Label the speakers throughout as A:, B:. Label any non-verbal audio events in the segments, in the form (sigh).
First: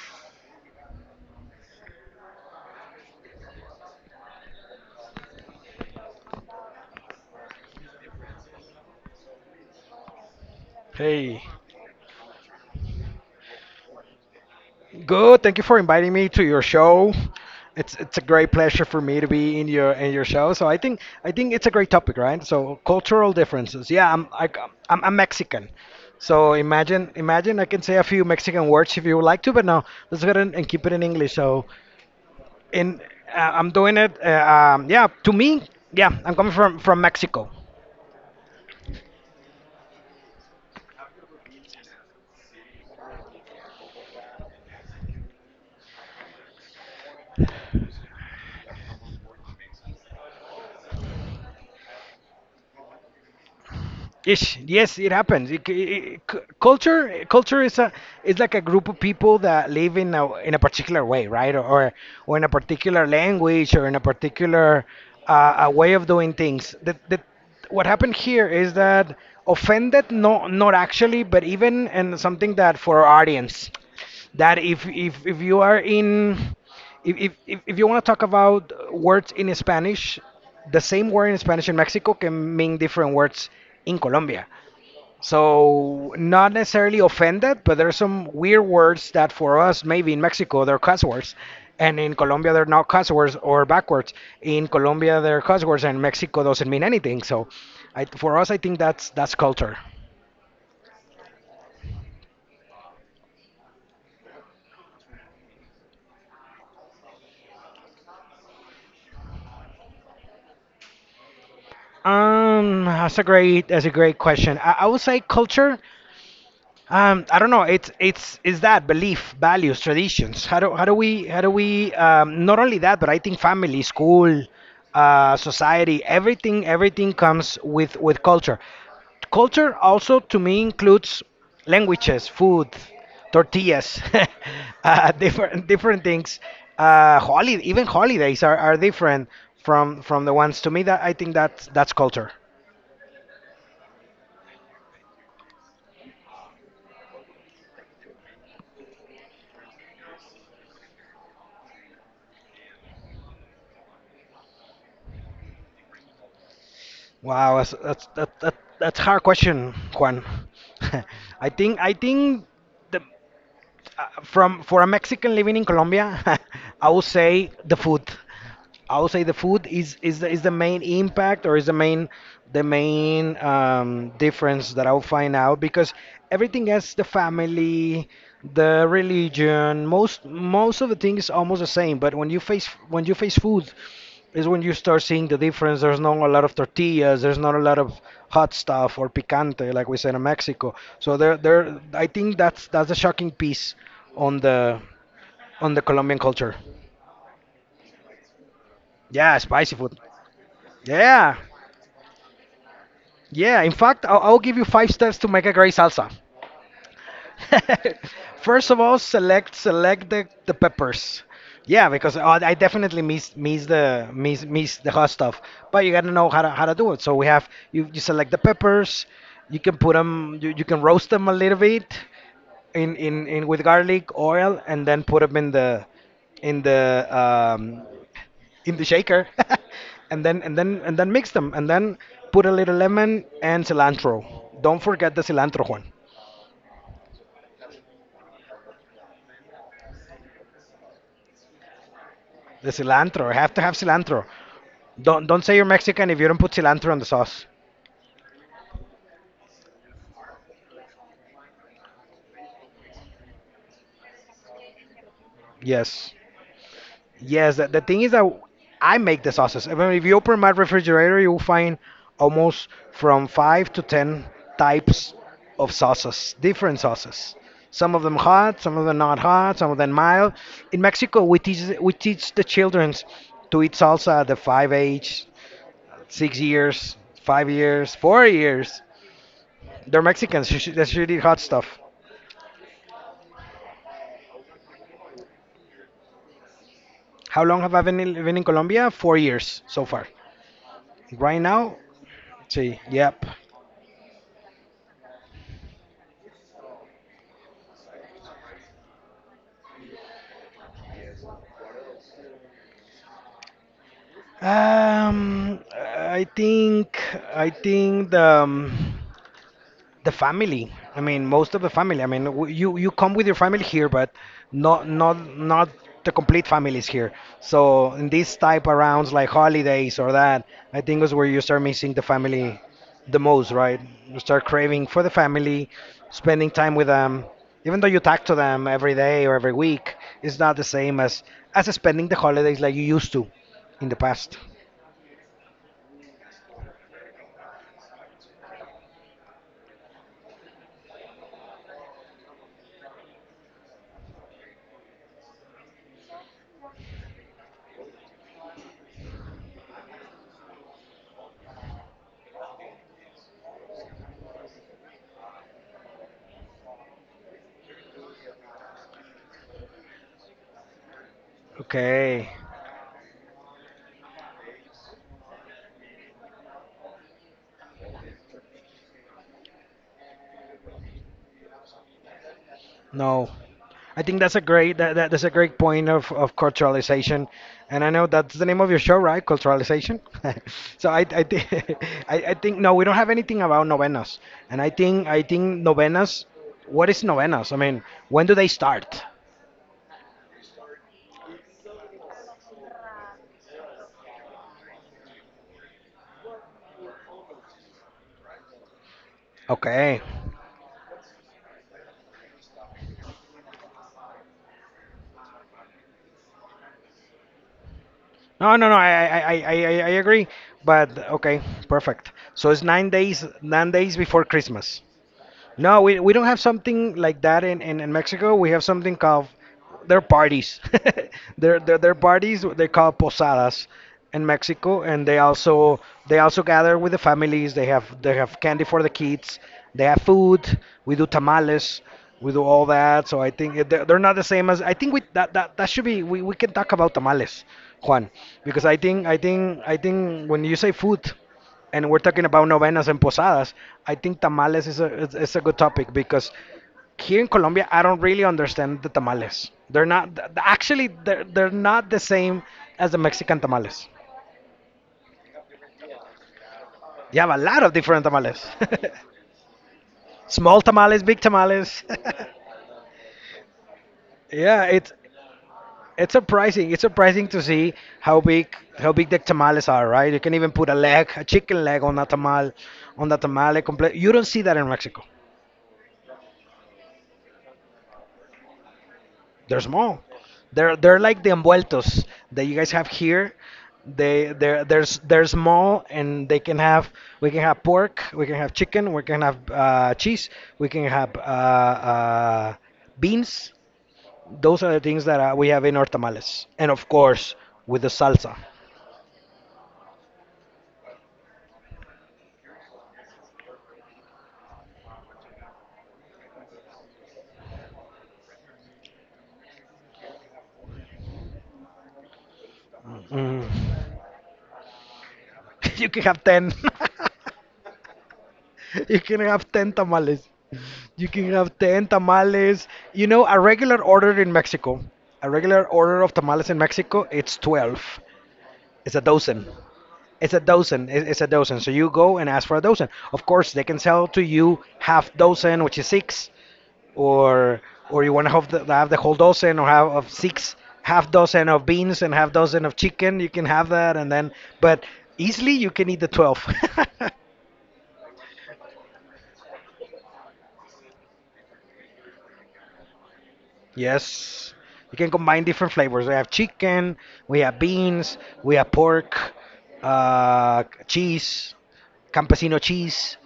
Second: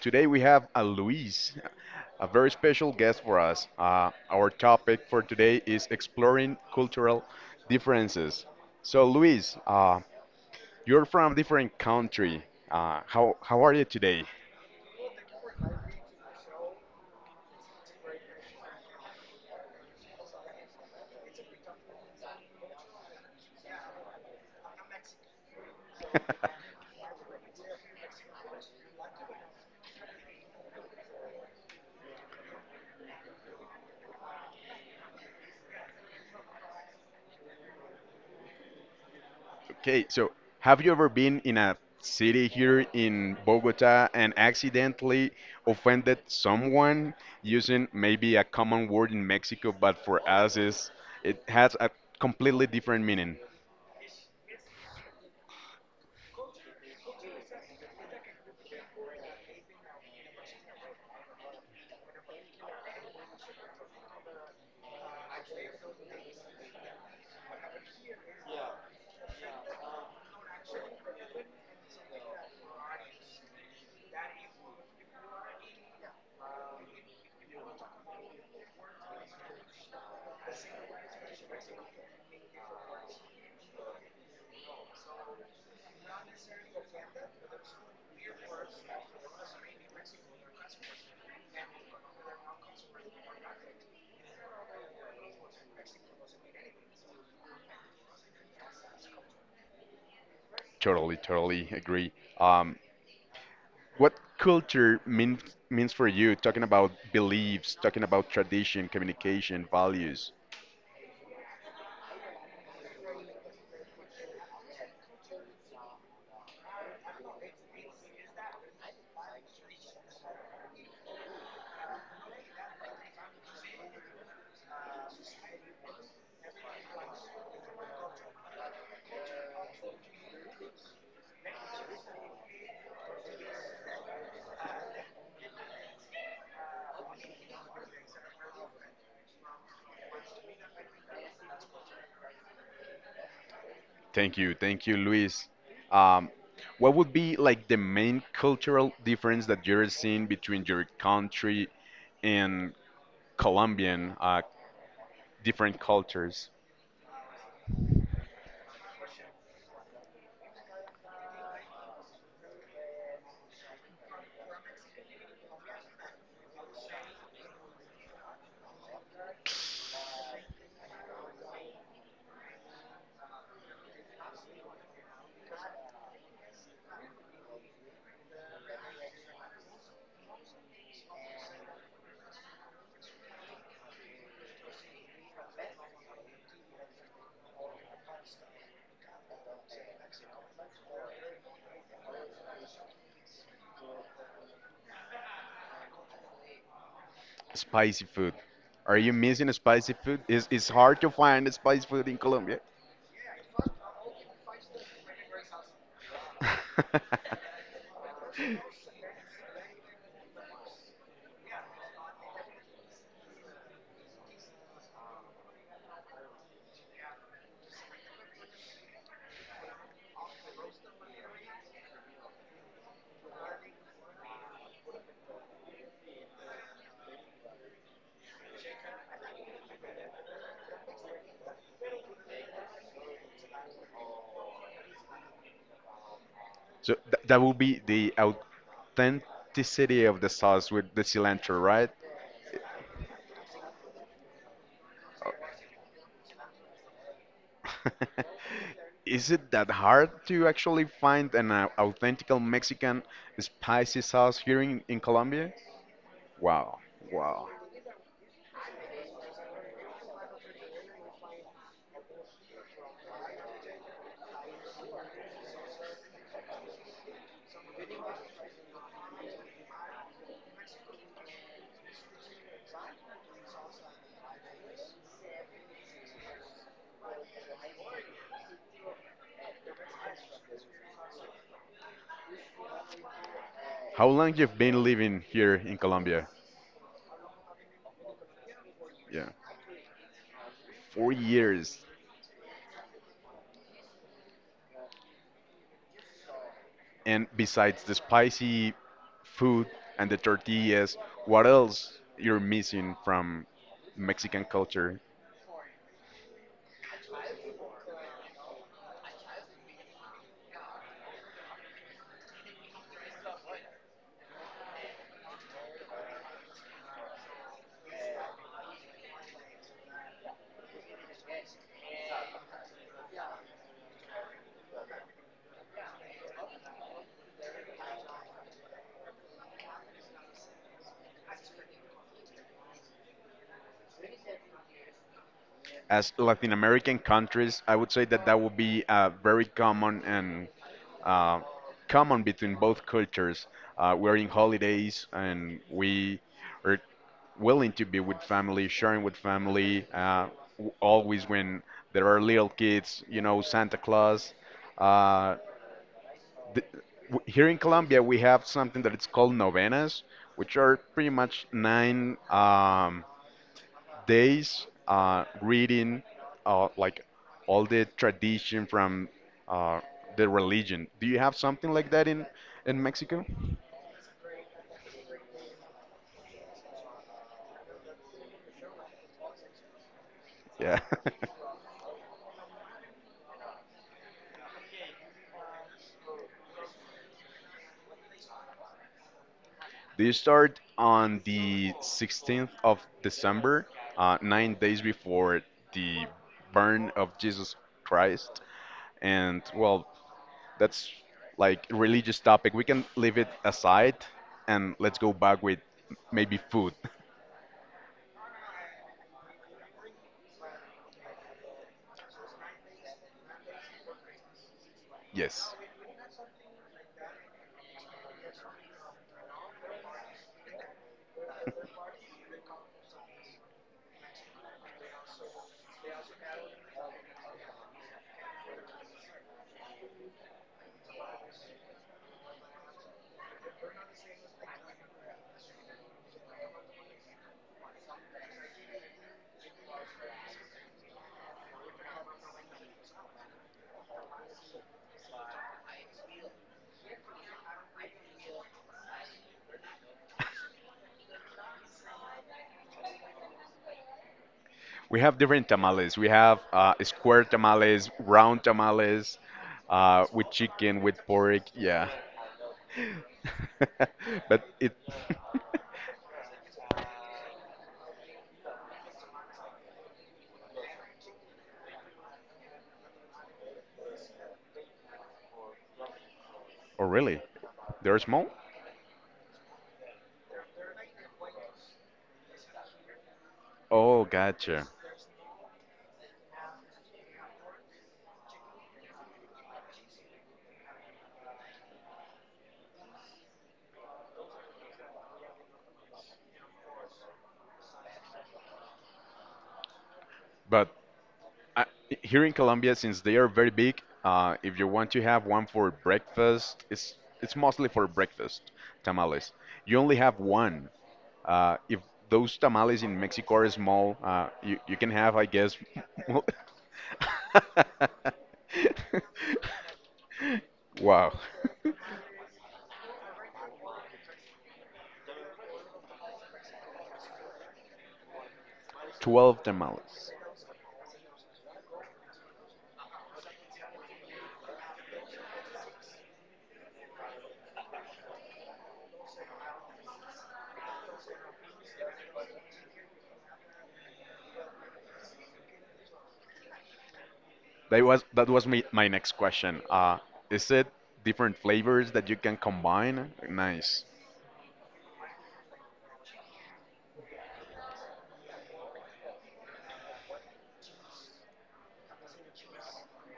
A: Today we have a Luis, a very special guest for us. Our topic for today is exploring cultural differences. So, Luis, you're
B: Hey,
A: from a different country. How are you today?
B: good. Thank you for inviting me to your show. It's a great pleasure for me to be in your show. So I think it's a great topic, right? So cultural differences. Yeah, I'm Mexican. So imagine I can say a few Mexican words if you would like to, but no, let's go ahead and keep it in English. So in I'm doing it. Yeah, to me, yeah, I'm coming from Mexico.
A: Okay, so have you ever been in a city here in Bogota and accidentally offended someone using maybe a common word in Mexico, but for us is it has a completely different meaning.
B: Ish. Yes, it happens. Culture is is like a group of people that live in a particular way, right? Or in a particular language, or in a particular a way of doing things. What happened here is that offended, no, not actually, but even and something that for our audience, that if you are in if you want to talk about words in Spanish, the same word in Spanish in Mexico can mean different words in Colombia. So, not necessarily offended, but there are some weird words that for us, maybe in Mexico, they're cuss words. And in Colombia, they're not cuss words or backwards. In Colombia, they're cuss words, and Mexico doesn't mean anything. So, I, for us, I think that's culture.
A: Totally agree. Um, what culture means for you, talking about beliefs, talking about tradition, communication, values?
B: That's a great question. I would say culture. I don't know. It's is that belief, values, traditions. How do we not only that, but I think family, school, society, everything comes with culture. Culture also to me includes languages, food, tortillas, (laughs) different things. Holiday even holidays are different from the ones to me that I think that's culture.
A: Thank you, Luis. Um, what would be like the main cultural difference that you're seeing between your country and Colombian different cultures?
B: Wow, that's hard question, Juan. (laughs) I think the, from for a Mexican living in Colombia, (laughs) I would say the food. I would say the food is the main impact or is the main difference that I'll find out because everything else, the family, the religion, most of the things is almost the same. But when you face food is when you start seeing the difference. There's not a lot of tortillas. There's not a lot of hot stuff or picante, like we said in Mexico. So there, there. I think that's a shocking piece on the on the Colombian culture.
A: Spicy food. Are you
B: Yeah,
A: missing
B: spicy food.
A: spicy food? Is it's hard to
B: Yeah,
A: find spicy food in Colombia?
B: yeah. In fact, I'll give you five steps to make a great salsa.
A: (laughs)
B: (laughs) First of all, the peppers. Yeah, because I definitely miss the hot stuff. But you gotta know how to do it. So we have you select the peppers. You can put them. You can roast them a little bit in with garlic oil, and then put them in the in the in the shaker, (laughs) and then mix them, and then put a little lemon and cilantro. Don't forget the cilantro, Juan.
A: So th that would be the authenticity of the sauce with the cilantro, right?
B: The cilantro. I have to have cilantro. Don't say you're Mexican if you don't put cilantro on the sauce.
A: (laughs) Is it that hard to actually find an authentic Mexican spicy sauce here in Colombia?
B: Yes,
A: Wow, wow.
B: yes. The thing is that I make the sauces. I mean, if you open my refrigerator, you will find almost from five to ten types of sauces, different sauces. Some of them hot, some of them not hot, some of them mild. In Mexico, we teach the children to eat salsa at the five age, 6 years, 5 years, 4 years. They're Mexicans. You should, they should eat hot stuff.
A: How long you've been living here in Colombia?
B: How long have been in Colombia? Four
A: Yeah,
B: years so far.
A: four
B: Right now,
A: years.
B: see, yep.
A: And besides the spicy food and the tortillas, what else you're missing from Mexican culture?
B: Um, I think I think the the family. I mean, most of the family. I mean, w- you come with your family here, but not the complete families here. So in these type of rounds, like holidays or that, I think is where you start missing the family the most, right? You start craving for the family, spending time with them. Even though you talk to them every day or every week, it's not the same as spending the holidays like you used to in the past.
A: As Latin American countries, I would say that that would be very common and uh, common between both cultures. We're in holidays and we are willing to be with family, sharing with family, always when there are little kids, Santa Claus. Uh, th- here in Colombia, we have something that it's called novenas, which are pretty much nine.
B: Okay.
A: Days reading like all the tradition from uh, the religion. Do you have something like that in Mexico?
B: No. I think that's a great point of culturalization, and I know that's the name of your show, right? Culturalization.
A: Yeah.
B: (laughs) so
A: (laughs)
B: (laughs) I think no, we don't have anything about novenas, and I think novenas. What is novenas? I mean, when do they start?
A: They start on the 16th of December, 9 days before the burn of Jesus Christ. And well,
B: Okay.
A: that's like religious topic. We can leave it aside and let's go back with maybe food. (laughs)
B: No, I agree, but okay, perfect. So it's 9 days before Christmas.
A: Yes.
B: No, we don't have something like that in Mexico. We have something called their parties. (laughs) Their parties they call posadas in Mexico, and they also gather with the families. They have candy for the kids. They have food. We do tamales. We do all that. So I think it- they're not the same as I think that should be we can talk about tamales, Juan, because I think when you say food and we're talking about novenas and posadas, I think tamales is a good topic because here in Colombia, I don't really understand the tamales. They're not th- th- actually they're not the same as the Mexican tamales.
A: We have different tamales. We have square
B: You have a lot of
A: tamales,
B: different
A: round
B: tamales.
A: tamales, with
B: (laughs) Small
A: chicken, with
B: tamales, big
A: pork. Yeah.
B: tamales. (laughs)
A: (laughs) But
B: yeah,
A: it. (laughs)
B: it's surprising. It's surprising to see how big the tamales are, right? You can even put a leg, a chicken leg on a tamal, on the tamale. Complete. You don't see that in Mexico.
A: Oh, really? They're small?
B: They're small. They're like the envueltos that you guys have here.
A: Oh, gotcha.
B: They're small and they can have we can have pork, we can have chicken, we can have cheese, we can have uh, beans. Those are the things that we have in our tamales, and of course with the salsa.
A: But I, here in Colombia, since they are very big, if you want to have one for breakfast, it's mostly for breakfast tamales. You only have one. If those tamales in
B: Mm.
A: Mexico are small, you can have, I guess.
B: (laughs) you can
A: (laughs)
B: have
A: mul-
B: ten.
A: (laughs)
B: (laughs) you can have ten tamales. You
A: Wow,
B: can have 10 tamales. You know, a regular order in Mexico, a regular order of tamales in Mexico, it's 12. It's a dozen.
A: 12 tamales.
B: It's a dozen. So you go and ask for a dozen. Of course, they can sell to you half dozen, which is six, or or you want to have the whole dozen or have of six, half dozen of beans and half dozen of chicken. You can have that, and then but easily you can eat the 12. (laughs)
A: That was my next question. Is it different flavors that you can combine? Nice.
B: Yes. You can combine different flavors. We have chicken, we have beans, we have pork, cheese, campesino cheese.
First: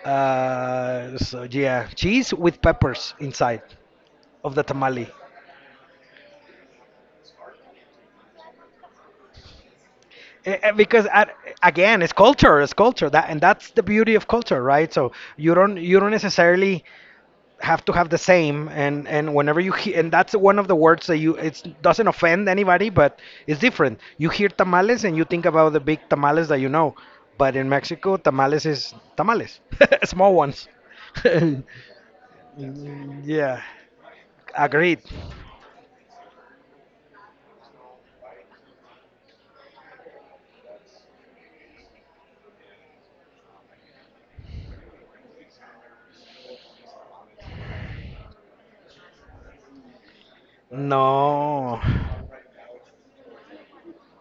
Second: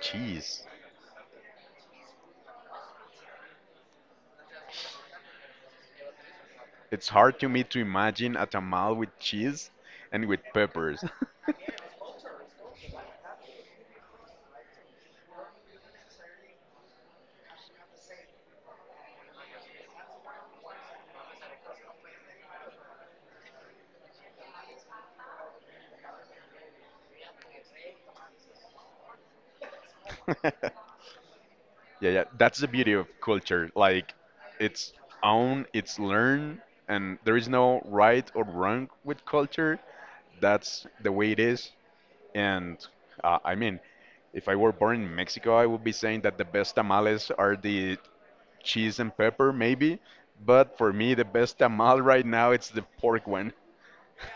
A: Cheese.
B: So yeah, cheese with peppers inside of the tamale.
A: It's hard to me to imagine a tamal with cheese and with peppers.
B: Because again, it's culture, that and that's the beauty of culture, right? So you don't necessarily have to have the same and whenever you hear and that's one of the words that you it doesn't offend anybody but it's different you hear tamales and you think about the big tamales that you know but in Mexico tamales is tamales (laughs) small
A: (laughs)
B: ones (laughs)
A: Yeah, yeah, that's the beauty of
B: yeah,
A: culture. Like, it's
B: agreed.
A: own, it's learn, and there is no right or wrong with culture. That's the way it is. And I mean, if I were born in Mexico, I would be saying that the best tamales are the cheese and pepper, maybe. But for me, the best
B: No,
A: tamal right now, it's the pork one.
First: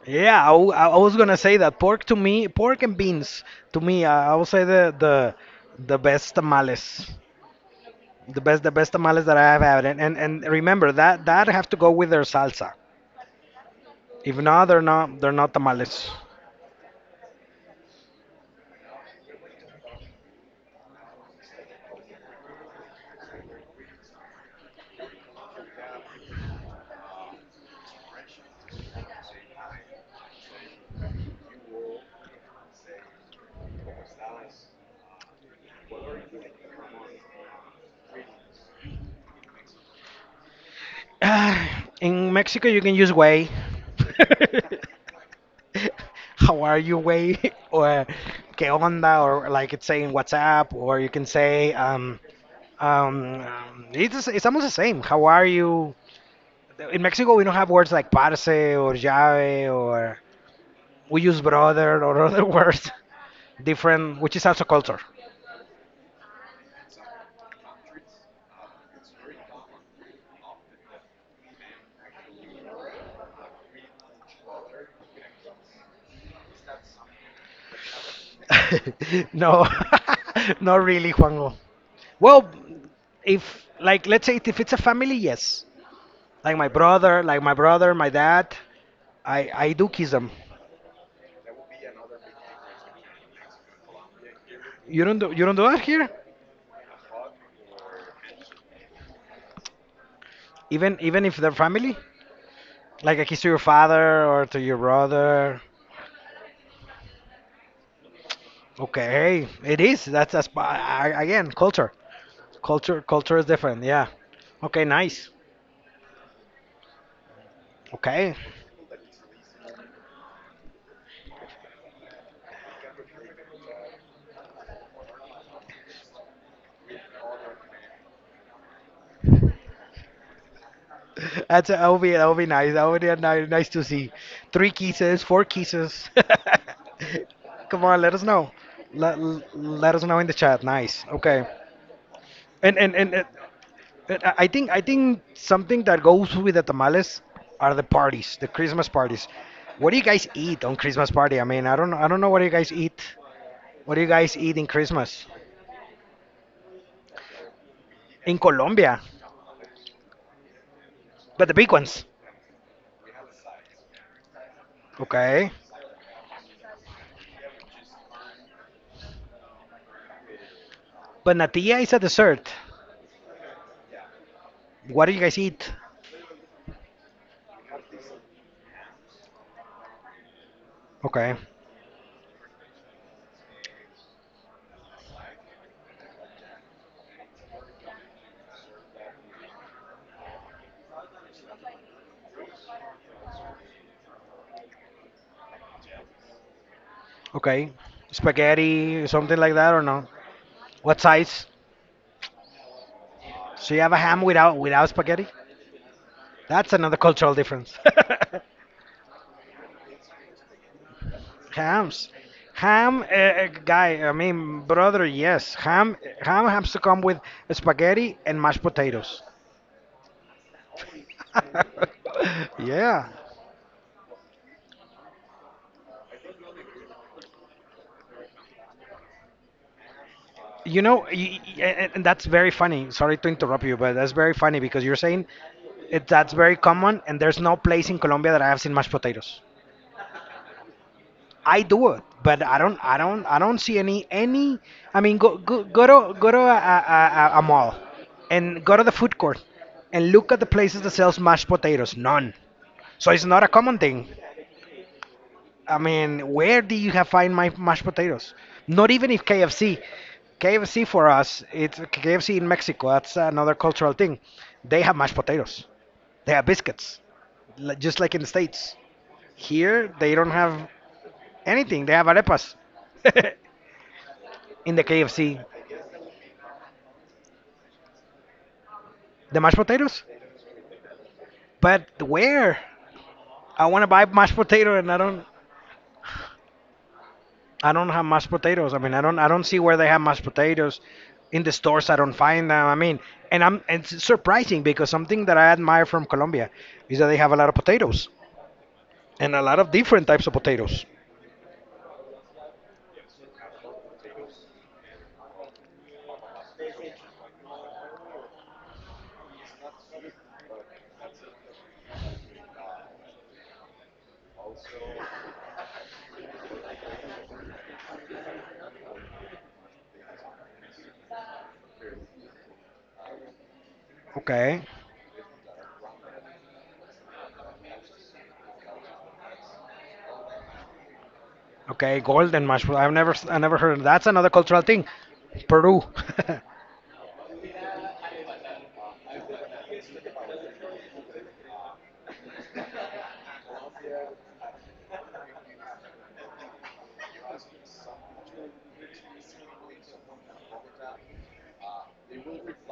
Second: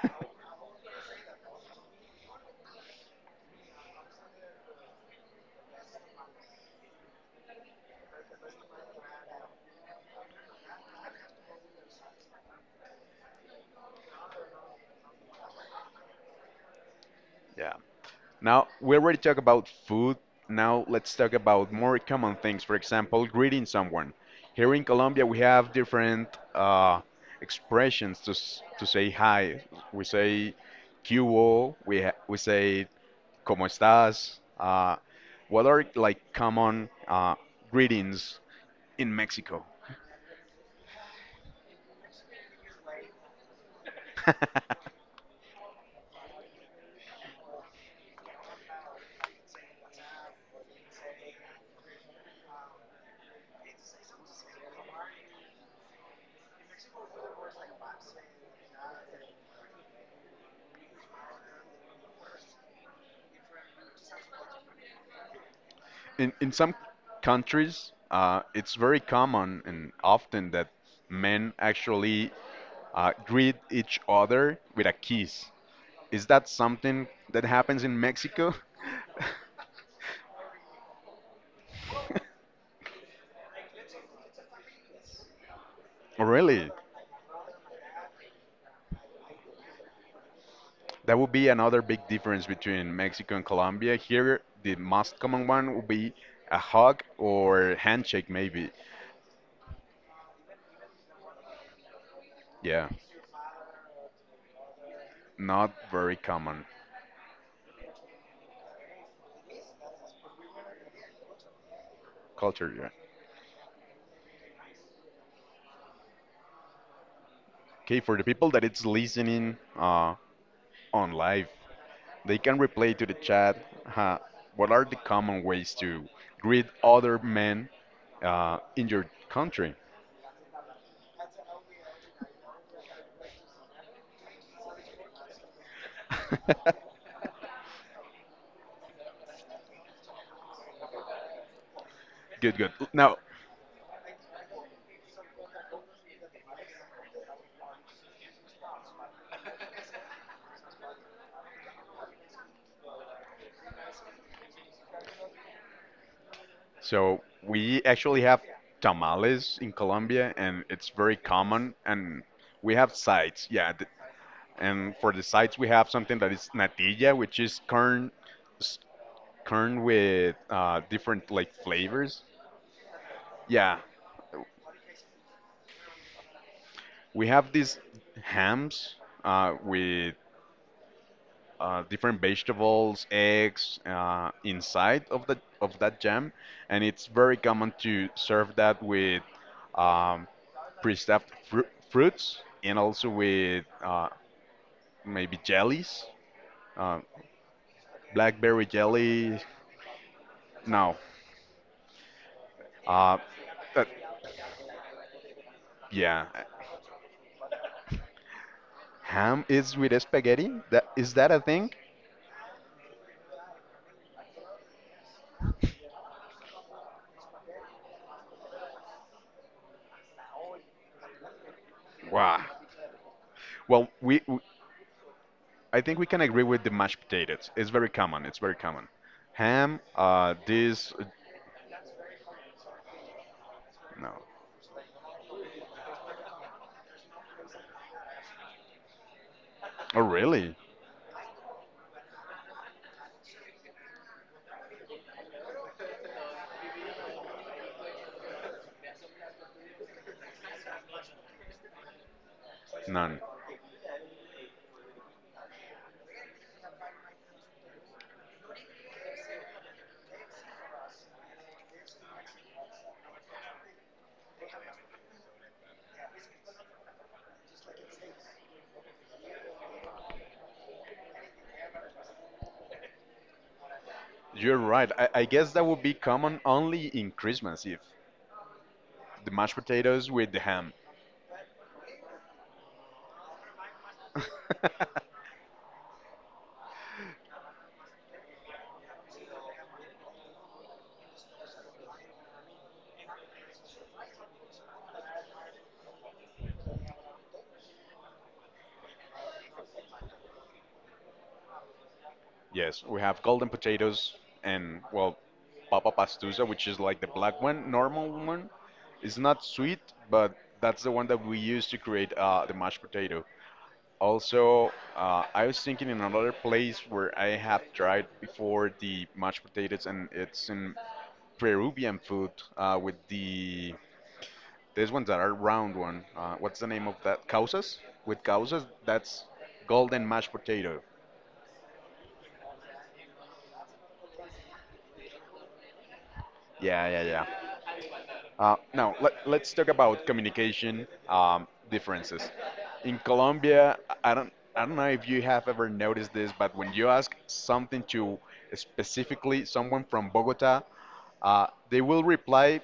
B: yeah, I was gonna say that pork to me, pork and beans to me, I would say the best tamales, the best tamales that I have had and remember that that have to go with their salsa. If not, they're not tamales. (sighs)
A: Yeah. Now, we already talked about food. Now, let's talk about more common things. For example, greeting someone. Here in Colombia, we have different uh, expressions to say hi. We say, ¿Qué hubo?" We say, ¿Cómo estás? What are like common greetings in Mexico?
B: Ah, in Mexico, you can use way.
A: (laughs)
B: (laughs) How are you way (laughs) or qué onda or like it's saying WhatsApp or you can say it's almost the same. How are you? In Mexico, we don't have words like parce or llave or we use brother or other (laughs) words different, which is also culture.
A: In some countries, it's very common and often that men actually greet each other with a kiss. Is that something that happens in Mexico?
B: (laughs)
A: (laughs)
B: No, (laughs) not really, Juanjo. Well, if like let's say if it's a family, yes.
A: Really?
B: Like my brother, my dad, I do kiss them.
A: That would be another big difference between Mexico and Colombia. Here, the
B: You don't
A: most common
B: do that
A: one
B: here?
A: would be a hug or handshake, maybe.
B: Even even if they're family?
A: Yeah,
B: Like a kiss to your father or to your brother.
A: not very common.
B: Okay, it is. Again culture.
A: Culture. Yeah.
B: Culture is different. Yeah. Okay, nice.
A: Okay,
B: Okay.
A: for the people that it's listening on live, they can reply to the chat. huh, what are the common ways to greet other men in your country?
B: That's that would be nice. That would be nice, nice to see. Three kisses, four kisses. (laughs)
A: (laughs)
B: Come on, let us know. Let, let us know in the chat. Nice. Okay. And
A: Good,
B: and
A: good.
B: and, uh,
A: Now,
B: and I think something that goes with the tamales are the parties, the Christmas parties. What do you guys eat on Christmas party? I mean, I don't know what you guys eat. What do you guys eat in Christmas
A: so we
B: in
A: actually have
B: Colombia?
A: tamales in Colombia, and it's
B: But the
A: very
B: big ones.
A: common. And we have sides, yeah. And
B: Okay.
A: for the sides, we have something that is natilla, which is corn, s- corn with
B: But
A: different
B: natilla is a
A: like
B: dessert.
A: flavors. Yeah,
B: What do you guys eat?
A: we have these hams with
B: Okay.
A: different vegetables, eggs inside of that jam, and it's very common to serve that with um, stuffed fruits and also with maybe jellies, uh,
B: Okay.
A: blackberry
B: Spaghetti, something like
A: jelly.
B: that, or no? What
A: No,
B: size?
A: uh,
B: So you have a
A: but
B: ham without spaghetti?
A: yeah,
B: That's another cultural difference.
A: ham is with spaghetti. That is
B: (laughs)
A: that a thing?
B: Hams. Ham, guy, I mean, brother, yes. Ham, ham has to come with spaghetti and mashed potatoes. (laughs)
A: Wow.
B: yeah.
A: Well, we I think we can agree with the mashed potatoes. It's very common. It's very common. Ham,
B: You know,
A: this,
B: and that's very funny. Sorry to interrupt you, but that's
A: no.
B: very funny because you're saying it, that's very common, and there's no place in Colombia that I have seen mashed potatoes.
A: Oh, really?
B: I do it, but I don't see any, any. I mean, go to a mall, and go to the food court, and look at the places that sells mashed potatoes. None. So it's
A: None.
B: not a common thing. I mean, where do you have find my mashed potatoes? Not even if KFC. KFC for us, it's KFC in Mexico. That's another cultural thing. They have mashed potatoes. They have biscuits, just like in the states. Here, they don't have anything. They have arepas. (laughs)
A: You're
B: in the
A: right. I
B: KFC.
A: guess that would be common only in Christmas Eve. The
B: The mashed
A: mashed
B: potatoes?
A: potatoes with the ham.
B: But where? I want to buy mashed potato and
A: (laughs)
B: I don't have mashed potatoes. I mean, I don't see where they have mashed potatoes in the stores. I don't find them. I mean, and it's surprising because something that I admire from Colombia is that they have a lot of potatoes and a lot of different types of potatoes.
A: Yes, we have golden potatoes and, well, papa pastusa, which is like the black one, normal one. It's not sweet, but that's the one that we use to create the mashed potato. Also, I was thinking in another place where I have tried before the mashed potatoes, and it's in Peruvian food with the
B: Okay.
A: These ones that are round one. What's the name of that? Causas? With causas, that's golden mashed potato.
B: Okay, golden mashed potato. I never heard. That's another cultural thing. Peru. (laughs)
A: Yeah, yeah, yeah. Now, let's talk about communication differences. In Colombia, I don't know if you have ever noticed this, but when you ask something to specifically someone from Bogota, they will reply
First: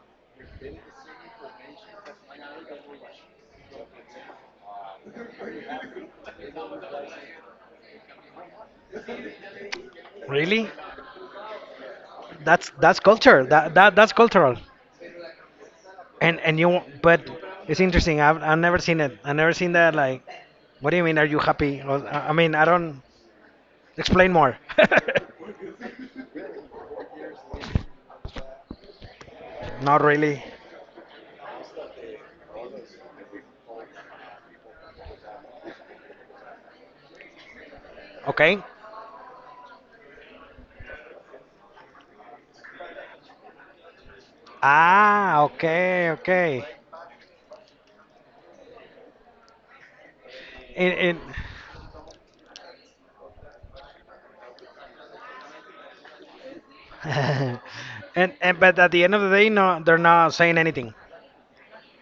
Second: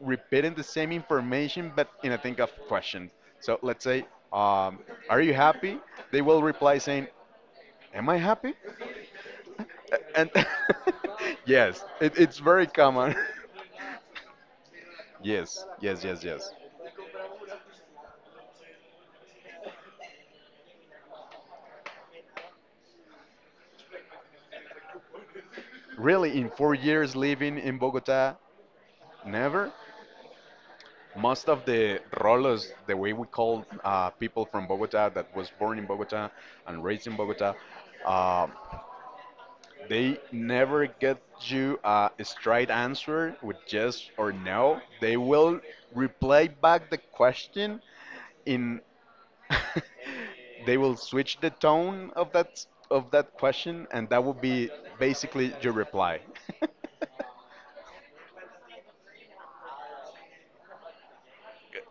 A: repeating the same information but in a think of question. So let's say, um, Are you happy? They will reply saying, Am I happy? And
B: really?
A: (laughs) yes, it's
B: That's
A: very
B: that's
A: common. (laughs)
B: culture. That's cultural.
A: Yes, yes, yes,
B: And
A: yes.
B: you, but it's interesting. I've never seen it. I've never seen that. Like, what do you mean? Are you happy? Or, I mean, I don't explain more. (laughs)
A: Really, in 4 years living in Bogota, never.
B: Not really.
A: Most of the rolos, the way we call people from Bogota that was born in Bogota and raised in Bogota,
B: Okay.
A: uh, they never get you a straight answer with yes or no. They
B: Ah,
A: will
B: okay, okay.
A: reply back the question in. (laughs) They
B: It,
A: will
B: it
A: switch the tone of that question and that will be basically your reply. (laughs)
B: (laughs) and but at the end of the day, no, they're not saying anything.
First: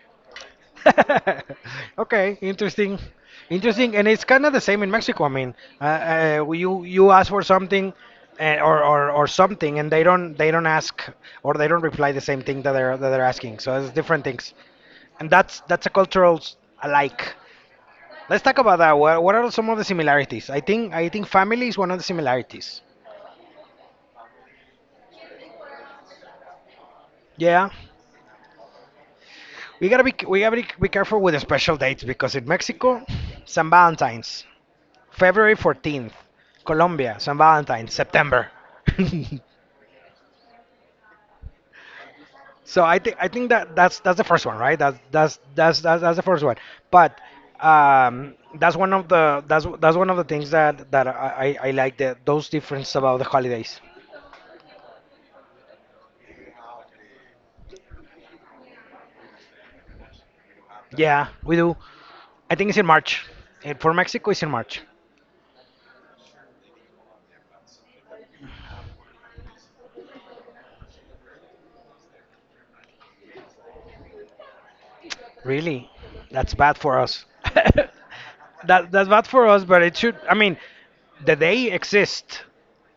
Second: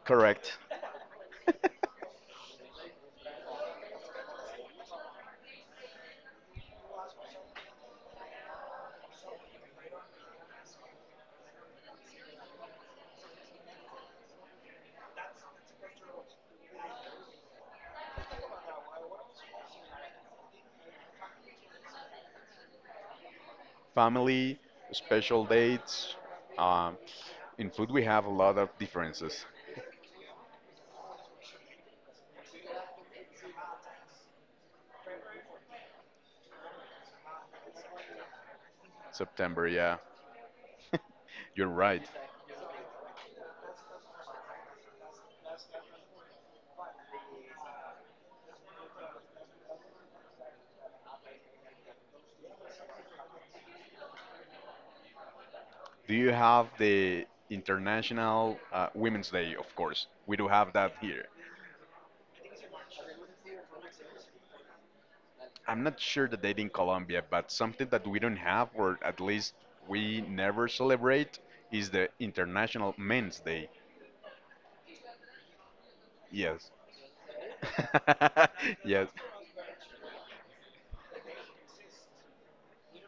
A: Correct.
B: (laughs) Okay, interesting, interesting, and it's kind of the same in Mexico. I mean, uh, you you ask for something, or something, and they don't ask or they don't reply the same thing that they're asking. So it's different things, and that's a cultural alike. Let's talk about that. What are some of the similarities? I think family is one of the similarities.
A: Family, special dates. Um, in
B: Yeah,
A: food we have a lot of differences.
B: be careful with the special dates because in Mexico, San Valentine's. February 14th, Colombia, San Valentine, September. (laughs)
A: September, yeah, you're right.
B: so I think that that's the first one, right? That's the first one. But that's one of the that's one of the things that that I like that those difference about the holidays.
A: Do you have the International Women's Day? Of course we do have that here.
B: Yeah, we do. I think it's in March. And for Mexico, it's in March.
A: I'm not sure the date in Colombia, but something that we don't have, or at least we never celebrate, is the International Men's Day.
B: Really? That's
A: Yes.
B: bad for us. (laughs)
A: (laughs)
B: that
A: Yes.
B: that's bad for us, but it should I mean, the day exists.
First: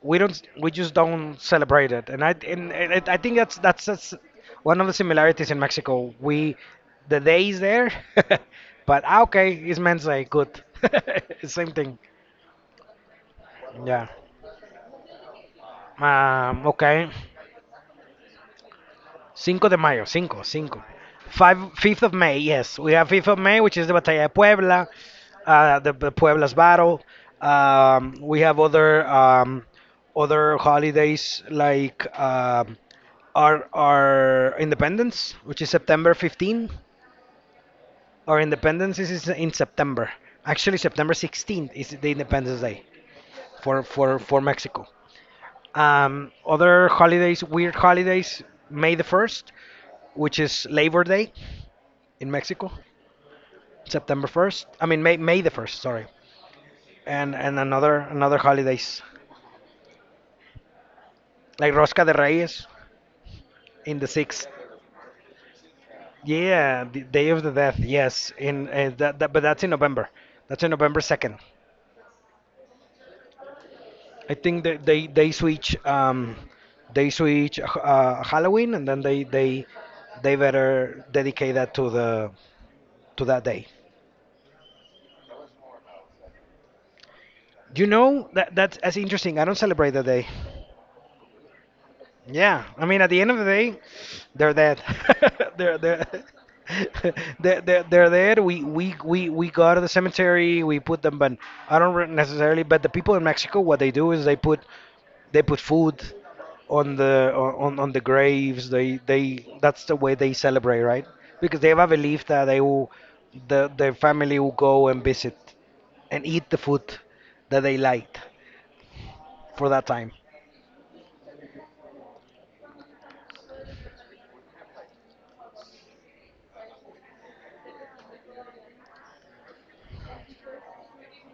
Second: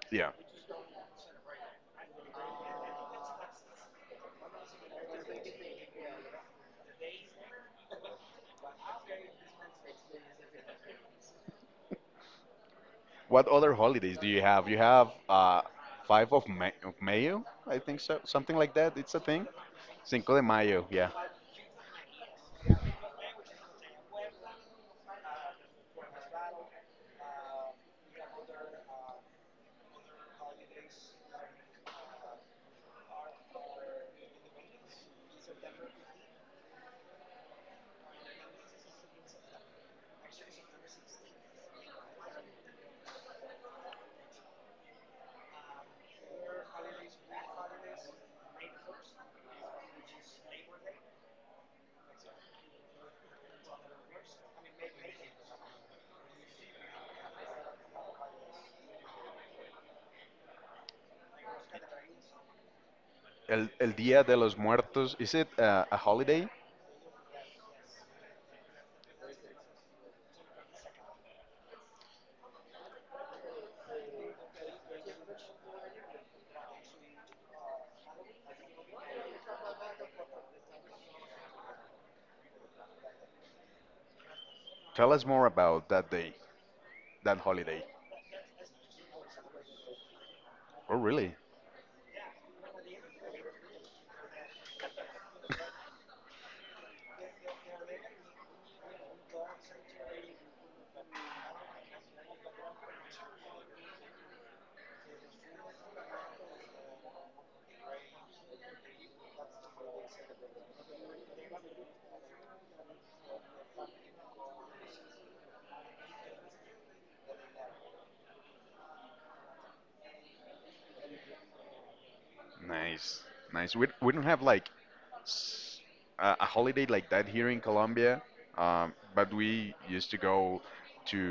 A: Yeah.
B: We just don't celebrate it. And I and it, I think that's that's one of the similarities in Mexico. We the day is there, (laughs) but ah, okay, it's Men's Day, good. (laughs) Same thing.
A: What other
B: Yeah.
A: holidays do you have? You have 5 Of
B: Okay.
A: Mayo, I think so. Something like that. It's a thing.
B: Cinco de Mayo,
A: Cinco
B: cinco,
A: de
B: cinco.
A: Mayo, yeah.
B: Five, 5th of May, yes. We have 5th of May, which is the Batalla de Puebla, the Puebla's battle. We have other other holidays like our Independence, which is September 15. Our Independence is in September. Actually, September 16th is the Independence Day for Mexico. Other holidays, weird holidays, May the 1st, which is Labor Day in Mexico, September 1st. I mean May the 1st, sorry. And another holidays like Rosca de Reyes
A: El
B: in
A: Dia
B: the
A: de los
B: 6th.
A: Muertos. Is it a holiday?
B: Yeah, the Day of the Death. Yes, in that but that's in November. That's in November 2nd. I think they switch Halloween and then they better dedicate that to the to that day.
A: Tell us more about that day, that holiday.
B: You know that that's as interesting. I don't celebrate that day.
A: Oh, really?
B: Yeah, I mean, at the end of the day, they're dead. (laughs) they're they're. (laughs) They're dead. We go to the cemetery. We put them, but I don't necessarily. But the people in Mexico, what they do is they put food on the on the graves. They that's the way they celebrate, right? Because they have a belief that they will the their family will go and visit and eat the food that they liked for that time.
A: Nice, nice. We don't have like s- a holiday like that here in Colombia, but we used to go to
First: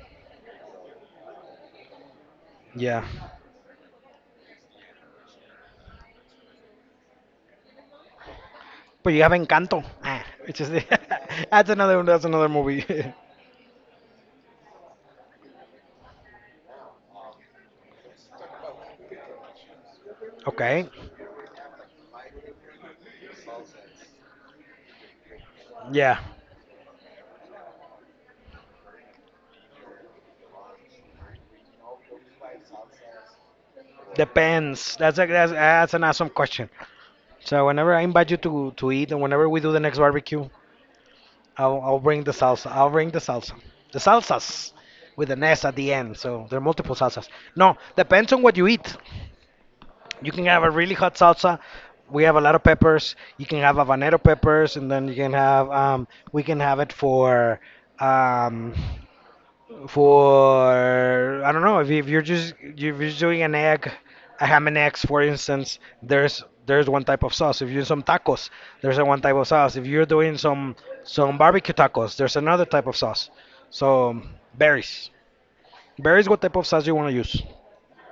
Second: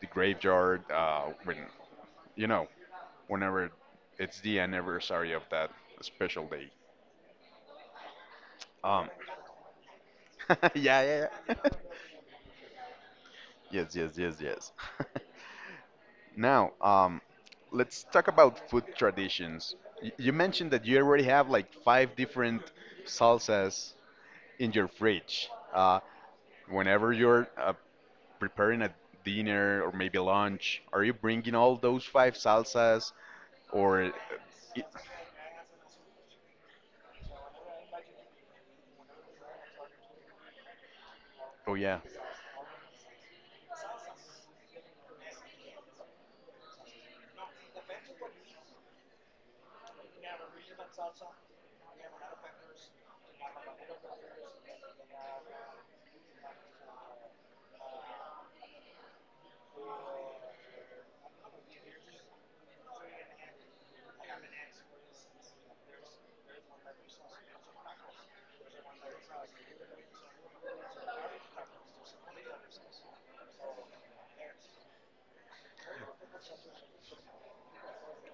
A: the graveyard you know
B: Yeah.
A: whenever it's the anniversary of that special day. Um,
B: But you have Encanto. Ah, which is
A: (laughs) yeah, yeah,
B: (laughs)
A: yeah. (laughs)
B: that's another movie. (laughs)
A: Yes, yes, yes, yes. (laughs) Now, let's talk about food traditions. Y you mentioned that
B: okay,
A: you already have like five different salsas in your fridge. Uh,
B: yeah,
A: Whenever you're preparing a dinner or maybe lunch, are you bringing all those five salsas or it,
B: depends. That's a, that's an awesome question. So whenever I invite you to eat, and whenever we do the next barbecue,
A: oh yeah,
B: I'll bring the salsa. I'll bring the salsa. The salsas with an S at the end. So there are multiple salsas. No, depends on what you eat. You can have a really hot salsa. We have a lot of peppers. You can have habanero peppers, and then you can have we can have it um, for I don't know if, if you're just if you're doing an egg, a ham and eggs, for instance, there's one type of sauce. If you're doing some tacos, there's a one type of sauce. If you're doing some barbecue tacos, there's another type of sauce. So berries, berries. What type of sauce you want to use?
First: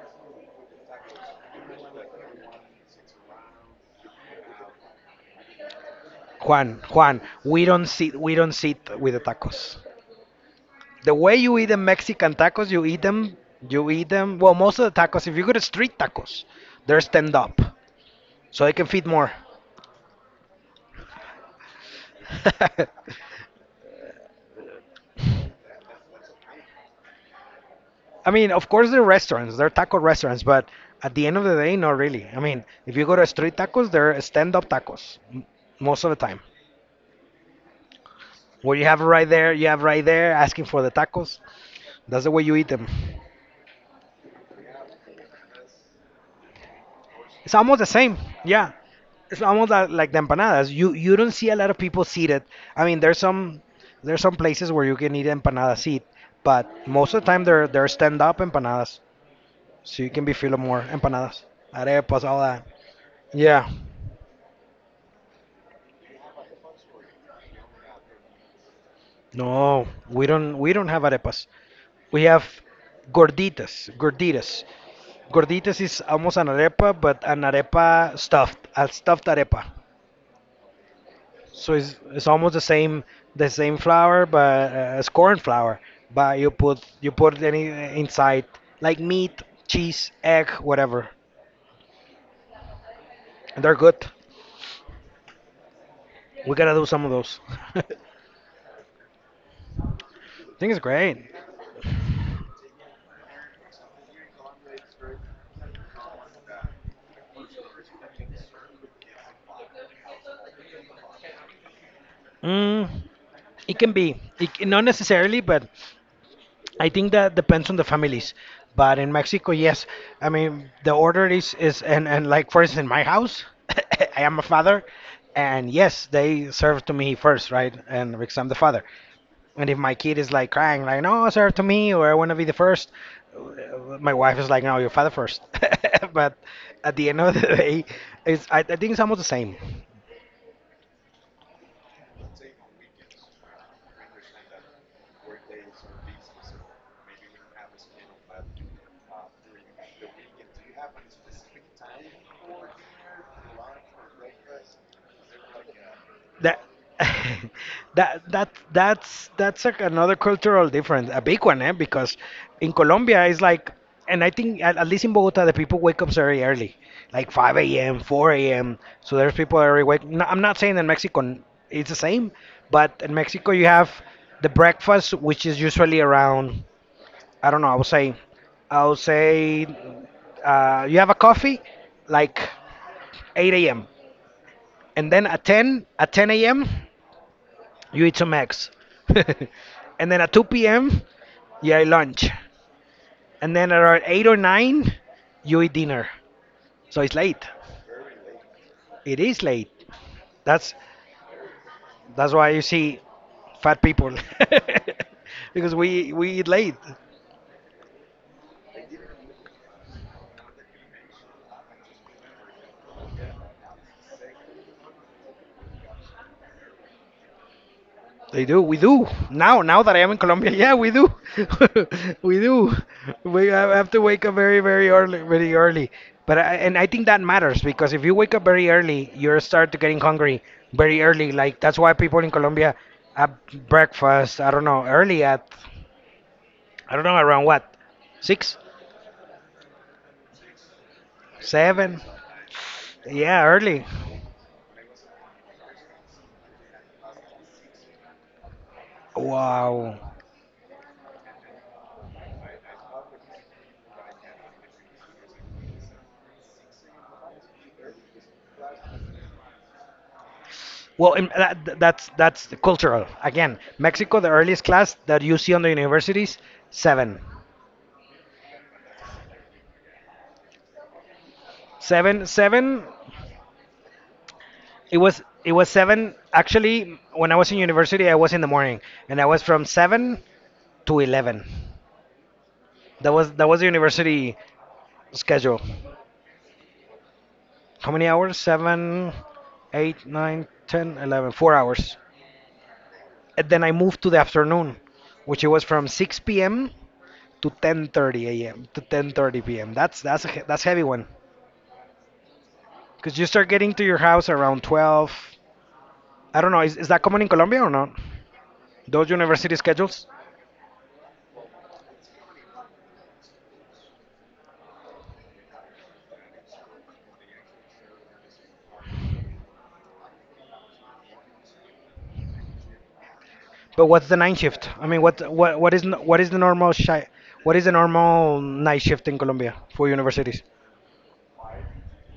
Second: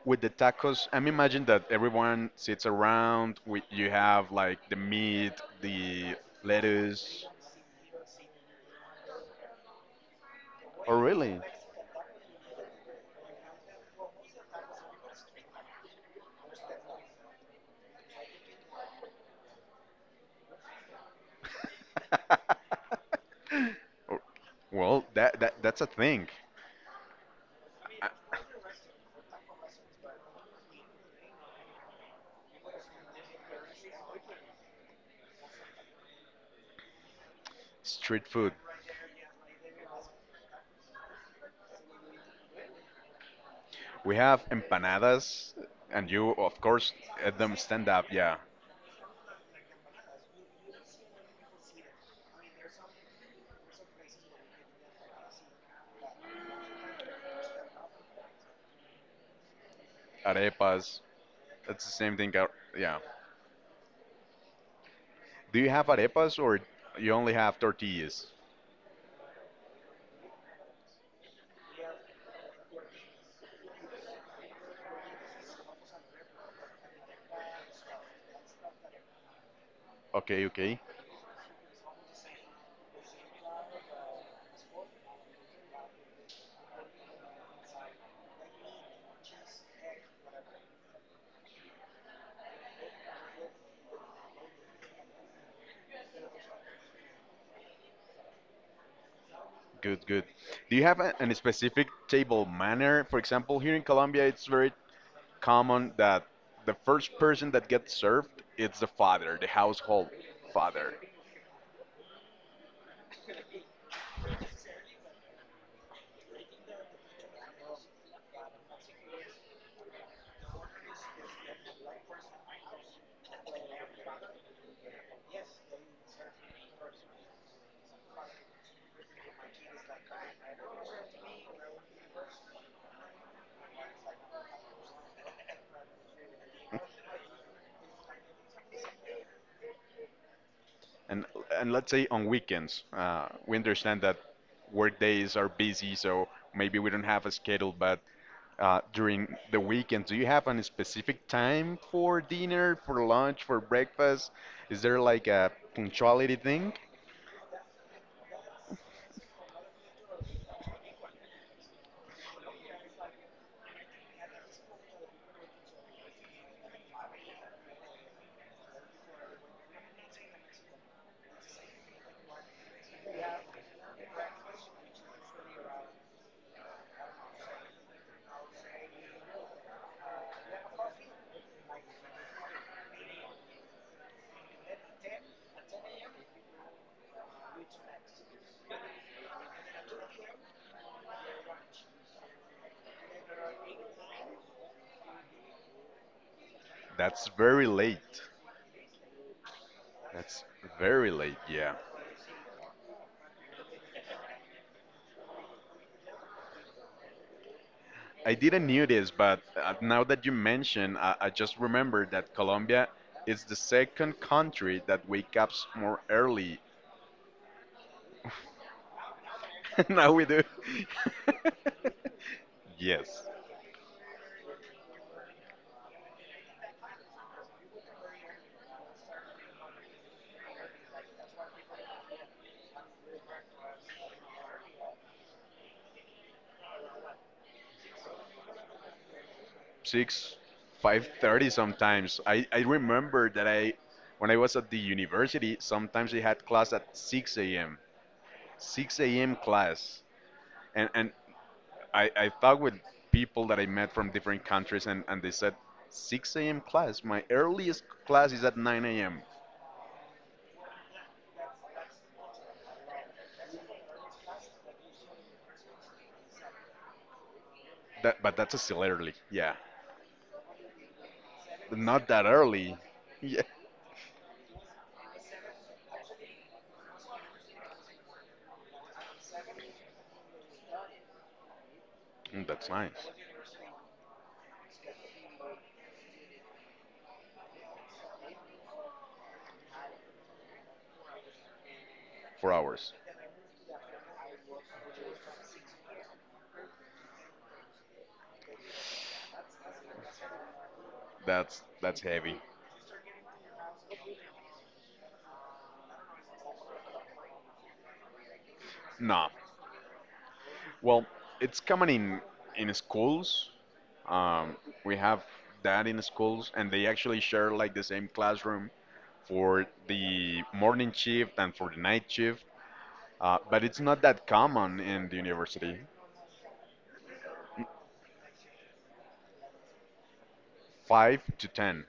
A: with the tacos? I'm imagine that everyone sits around. With, you have like the meat, the
B: Juan,
A: lettuce.
B: we don't sit with the tacos.
A: Oh
B: The
A: really?
B: way you eat the Mexican tacos, you eat them, you eat them. Well, most of the tacos, if you go to street tacos, they're stand up, so they can feed more. (laughs)
A: (laughs) Oh, well, that's a thing.
B: I mean, of course, they are restaurants, they are taco restaurants, but at the end of the day, not really. I mean, if you go to street tacos, they're stand up tacos most of the time.
A: Street food.
B: Where you have right there, you have right there asking for the tacos. That's the way you eat them.
A: We have empanadas, and you, of course, at them
B: It's
A: stand
B: almost the
A: up.
B: same.
A: Yeah,
B: Yeah. It's almost like the empanadas. You don't see a lot of people seated. I mean, there's some places where you can eat empanada seat, but most of the time they're stand up empanadas, so you can be feeling more
A: arepas.
B: empanadas,
A: That's the same
B: arepas,
A: thing.
B: all that.
A: Yeah.
B: Yeah.
A: Do you have arepas or you only have tortillas?
B: No, we don't have arepas. We have gorditas, gorditas. Gorditas is almost an arepa, but an arepa stuffed, a stuffed arepa.
A: Okay, okay.
B: So it's almost the same flour, but as corn flour. But you put any inside like meat, cheese, egg, whatever. And they're good. We gotta do some of those. (laughs) I
A: Good, good. Do you have
B: think it's
A: an
B: great.
A: specific table manner? For example, here in Colombia, it's very common that the first person that gets served it's the father, the household father.
B: Mm, it can be. It, not necessarily, but I think that depends on the families, but in Mexico, yes. I mean, the order is and like for instance, in my house, (laughs) I am a father, and yes, they serve to me first, right? And because I'm the father, and if my kid is like crying, like no, serve to me, or I want to be the first, my wife is like, no, your father first. (laughs) but at the end of the (laughs) day, it's I think it's almost the same.
A: And and let's say on weekends, we understand that work days are busy, so maybe we don't have a schedule. But during the weekend, do you have a specific time for dinner, for lunch, for breakfast? Is there like a punctuality
B: That
A: thing?
B: (laughs) that that that's like another cultural difference, a big one, eh? Because in Colombia it's like, and I think at least in Bogota, the people wake up very early, like 5 a.m., 4 a.m. So there's people that are wake. No, I'm not saying in Mexico it's the same, but in Mexico you have the breakfast, which is usually around, I don't know, I would say, you have a coffee, like 8 a.m. And then at 10 a.m. you eat some eggs. (laughs) and then at 2 p.m., you eat lunch. And then around 8 or 9, you eat dinner. So it's
A: That's
B: late.
A: very late.
B: It is late.
A: That's
B: That's
A: very late. Yeah.
B: that's why you see fat people (laughs) because we eat late.
A: I didn't knew this, but now that you mention, I just remembered that Colombia is the second country that wakes up more early.
B: They do. We do now. Now that I
A: (laughs)
B: am in
A: Now we
B: Colombia,
A: do.
B: yeah, we do. (laughs)
A: (laughs)
B: we do.
A: Yes,
B: We I have to wake up very, very early, very early. But I, and I think that matters because if you wake up very early, you start to getting hungry very early. Like that's why people in Colombia have breakfast. I don't know, early at I don't know around what six,
A: six, 5:30
B: seven.
A: sometimes. I remember
B: Yeah,
A: that
B: early.
A: when I was at the university, sometimes I had class at 6 a.m. 6 a.m.
B: Wow.
A: class, and I talked with people that I met from different countries, and they said 6 a.m. class. My earliest class is at 9 a.m.
B: Well, in, that, th- that's the cultural. Again, Mexico, the earliest class that you see on the universities, seven.
A: That but that's still early. Yeah, not
B: Seven,
A: that
B: seven.
A: early. (laughs) Yeah,
B: It was seven. Actually, when I was in university, I was in the morning, and I was from 7 to 11.
A: That's
B: That
A: nice.
B: was that was the university schedule. How many hours? Seven, eight, nine, ten, 11. 4 hours.
A: 4 hours.
B: And then I moved to the afternoon, which it was from six p.m. to ten thirty p.m. That's heavy one,
A: That's heavy.
B: because you start getting to your house around 12. I don't know. Is that common in Colombia or not? Those university
A: No.
B: schedules?
A: Well, it's common in schools. Um, we have that in schools, and they actually share like the same classroom for the morning shift and for the night shift. But
B: But
A: it's
B: what's the
A: not
B: night
A: that
B: shift? I mean,
A: common
B: what
A: in the
B: what what is
A: university.
B: n- what is the normal shi what is the normal night shift in Colombia for universities?
A: Five to ten.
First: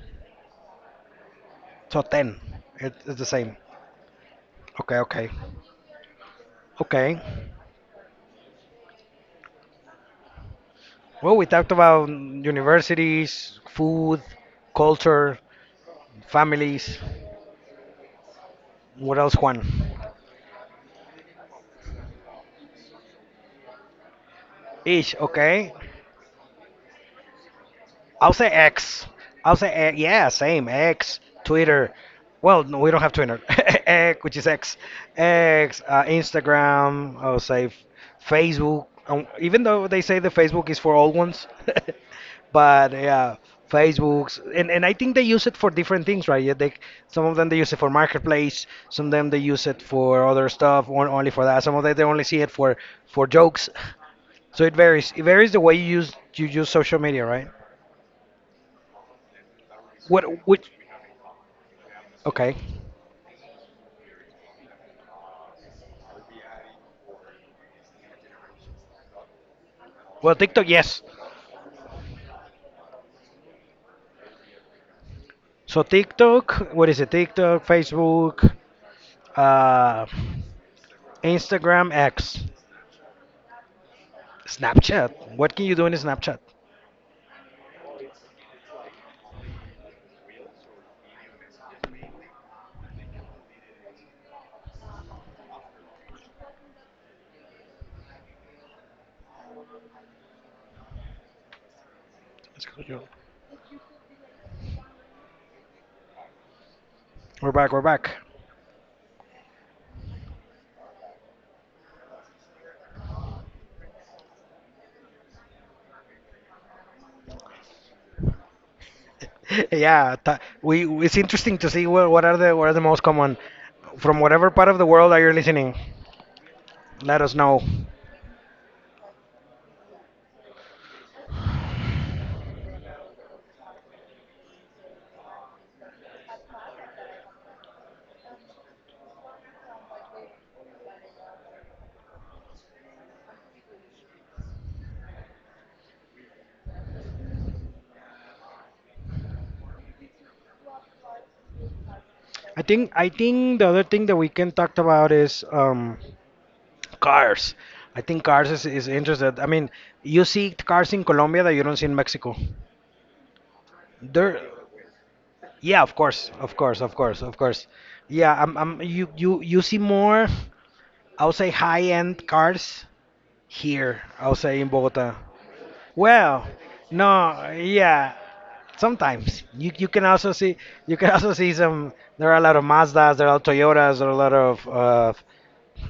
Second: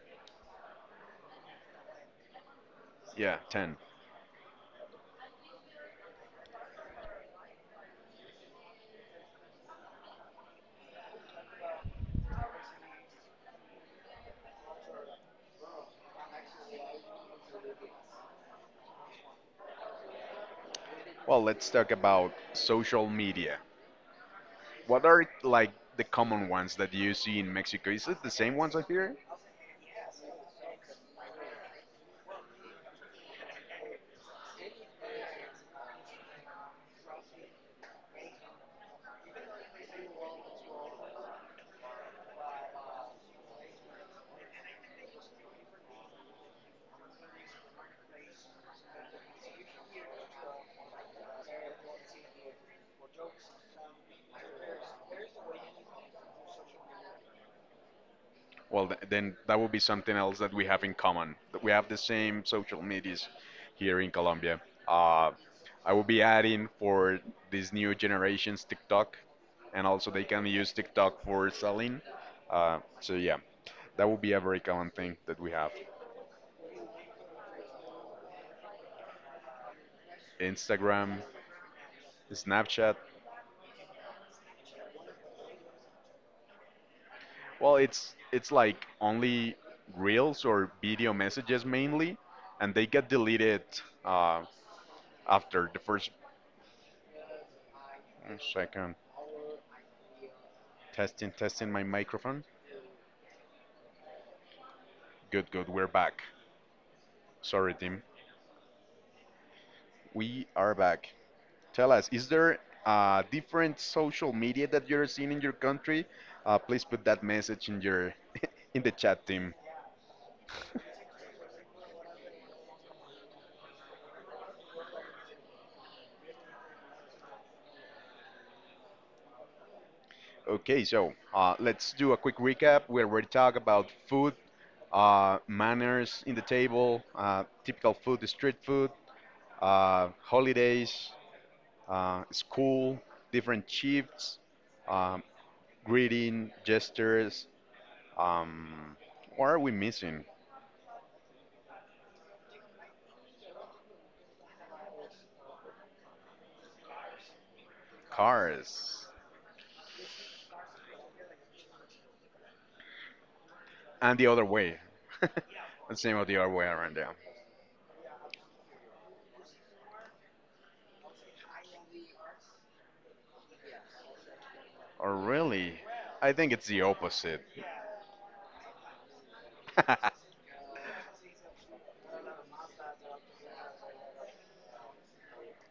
B: So 10. It's the
A: Yeah,
B: same.
A: ten.
B: Okay, okay. Okay. Well, we talked about universities, food, culture, families. What else, Juan?
A: Well, let's talk about social media. What
B: Ish,
A: are like
B: okay.
A: the common ones that you see in Mexico? Is it the
B: I'll say
A: same ones I
B: X.
A: hear?
B: I'll say X. Yeah, same X, Twitter. Well, no, we don't have Twitter, (laughs) X, which is X, X, Instagram. Facebook. Even though they say the Facebook is for old ones, (laughs) but yeah, Facebooks, and I think they use it for different things, right? Yeah, they some of them they use it for marketplace, some of them they use it for other stuff, on, only for that. Some of them they only see it for jokes. (laughs) So it varies. It varies the way you use social media, right?
A: Well, then that would be something
B: What?
A: else that we
B: Which?
A: have in common. That we have the same
B: Okay.
A: social medias here in Colombia. Uh, I will be adding for these new generations TikTok, and also they
B: Well,
A: can
B: TikTok,
A: use
B: yes.
A: TikTok for selling. So yeah, that would be a very common thing that we have.
B: So TikTok, what is it? TikTok, Facebook, uh,
A: Instagram,
B: Instagram, X,
A: Snapchat.
B: Snapchat. What can you do in Snapchat?
A: Well, it's like only reels or video messages mainly, and they get deleted uh, after the first second. Testing, testing my microphone.
B: Let's go, Joe.
A: Good, good. We're back.
B: We're back. We're
A: Sorry,
B: back.
A: team. We are back. Tell us, is there different social media that you're seeing in your country? Please put that message in your (laughs) in the chat,
B: (laughs)
A: team.
B: Yeah, ta we.
A: (laughs)
B: It's interesting to see what are the most common from whatever part of the world that you're listening. Let us know.
A: Okay, so let's do a quick recap. Where We already talked about food, manners in the table, typical food, street food, holidays, school, different shifts, um, greeting gestures. Um, what are we missing?
B: I think the other thing that we can talk about is cars. I think cars is
A: Cars.
B: interested. I mean, you see cars in Colombia that you don't see in Mexico.
A: And the
B: There,
A: other way. (laughs)
B: yeah, of
A: The
B: course,
A: same with
B: of
A: the other
B: course,
A: way
B: of
A: around
B: course, of
A: there.
B: course. Yeah, you see more, I would say, high-end cars here, I would say, in Bogota.
A: Or really?
B: Well,
A: I think it's the
B: no,
A: opposite.
B: yeah, sometimes you can also see,
A: (laughs)
B: you can also see some. There are a lot of Mazdas, there are Toyotas, there are a lot of,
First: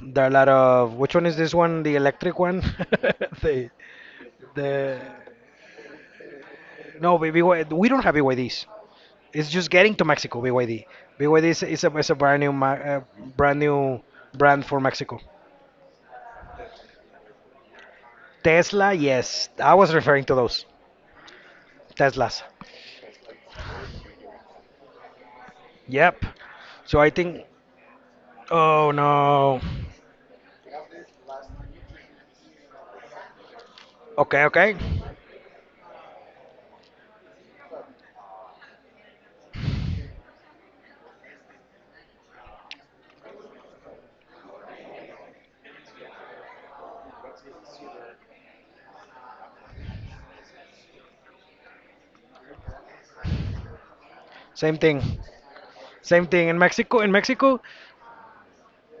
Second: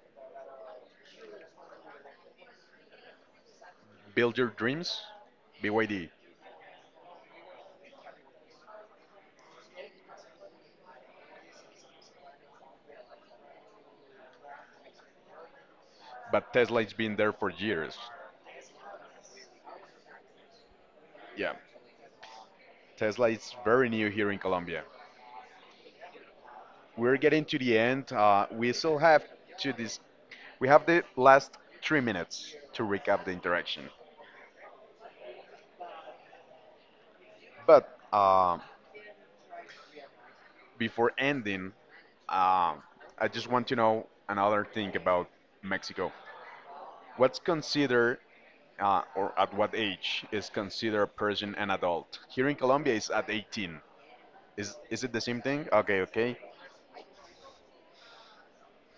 B: there are a lot of. Which one is this one? The electric one? (laughs) the
A: Build your
B: the
A: dreams? BYD.
B: No, BY, we don't have BYDs. It's just getting to Mexico, BYD. BYD is a brand new brand new brand for Mexico.
A: But Tesla's been there for years.
B: Tesla, yes. I was referring to those
A: Yeah.
B: Teslas.
A: Tesla is very new here in Colombia.
B: Yep. So I
A: We're getting
B: think
A: to the end. We
B: oh
A: still have
B: no.
A: to this. We have the last 3 minutes to recap the interaction.
B: Okay, okay.
A: But before ending, um, I just want to know another thing about Mexico. What's considered, or at what age is considered a person an adult? Here in Colombia, it's at 18.
B: Same
A: Is
B: thing.
A: is it the same thing? Okay,
B: Same
A: okay,
B: thing in Mexico. In Mexico,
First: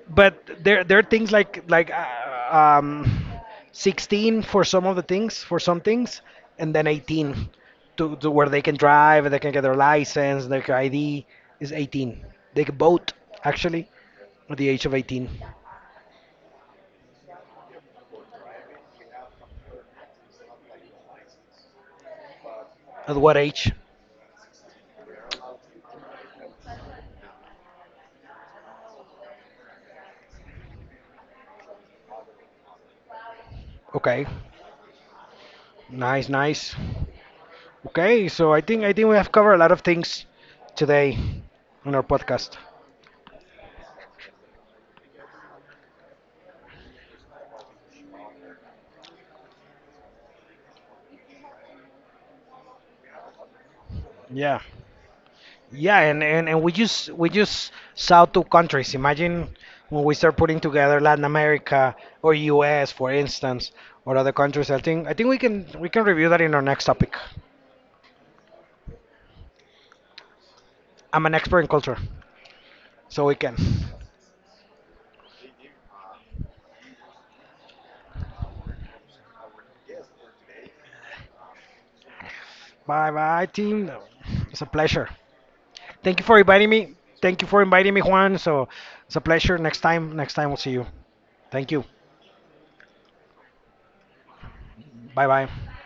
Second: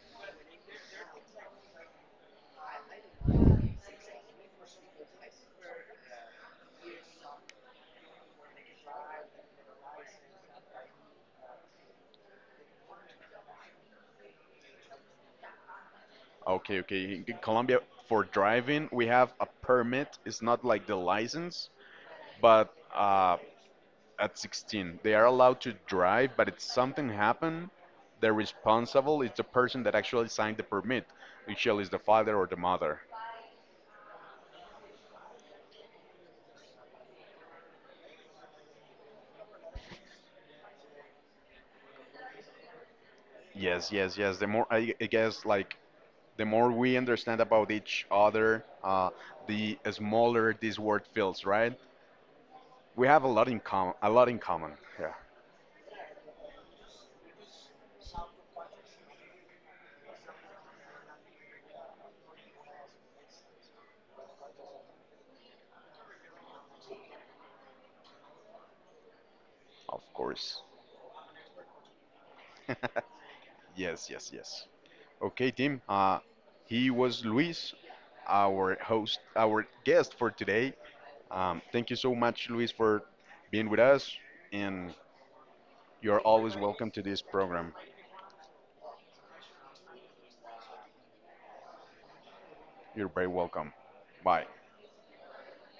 B: but there are things like 16 for some of the things for some things and then 18 to where they can drive they can get their license their id is 18 they can vote actually at the age of 18
A: okay, okay. In Colombia, for driving, we have a permit. It's not like the license, but
B: at what age
A: at 16. They are allowed to drive, but if something happened, the responsible is the person that actually signed the permit, usually is the father or the mother.
B: okay nice nice okay so I think we have covered a lot of things today on our podcast
A: Yes, yes, yes. The more I guess, like the more we understand about each other, the smaller this world feels, right? We have a lot in common. A lot in
B: yeah.
A: common. Yeah,
B: Yeah, and we just saw two countries. Imagine when we start putting together Latin America or US, for instance, or other countries. I think we can review that in our next topic.
A: of course.
B: I'm an expert in culture,
A: (laughs)
B: so we can.
A: Yes, yes, yes. Okay, Tim. He was Luis, our host, our guest for today. Thank you so much, Luis, for
B: Bye bye,
A: being with
B: team.
A: us,
B: It's a
A: and
B: pleasure. Thank you
A: you're
B: for
A: always
B: inviting me.
A: welcome to this
B: Thank you for
A: program.
B: inviting me, Juan. So it's a pleasure. Next time we'll see you. Thank you.
A: You're very welcome. Bye.
B: Bye bye.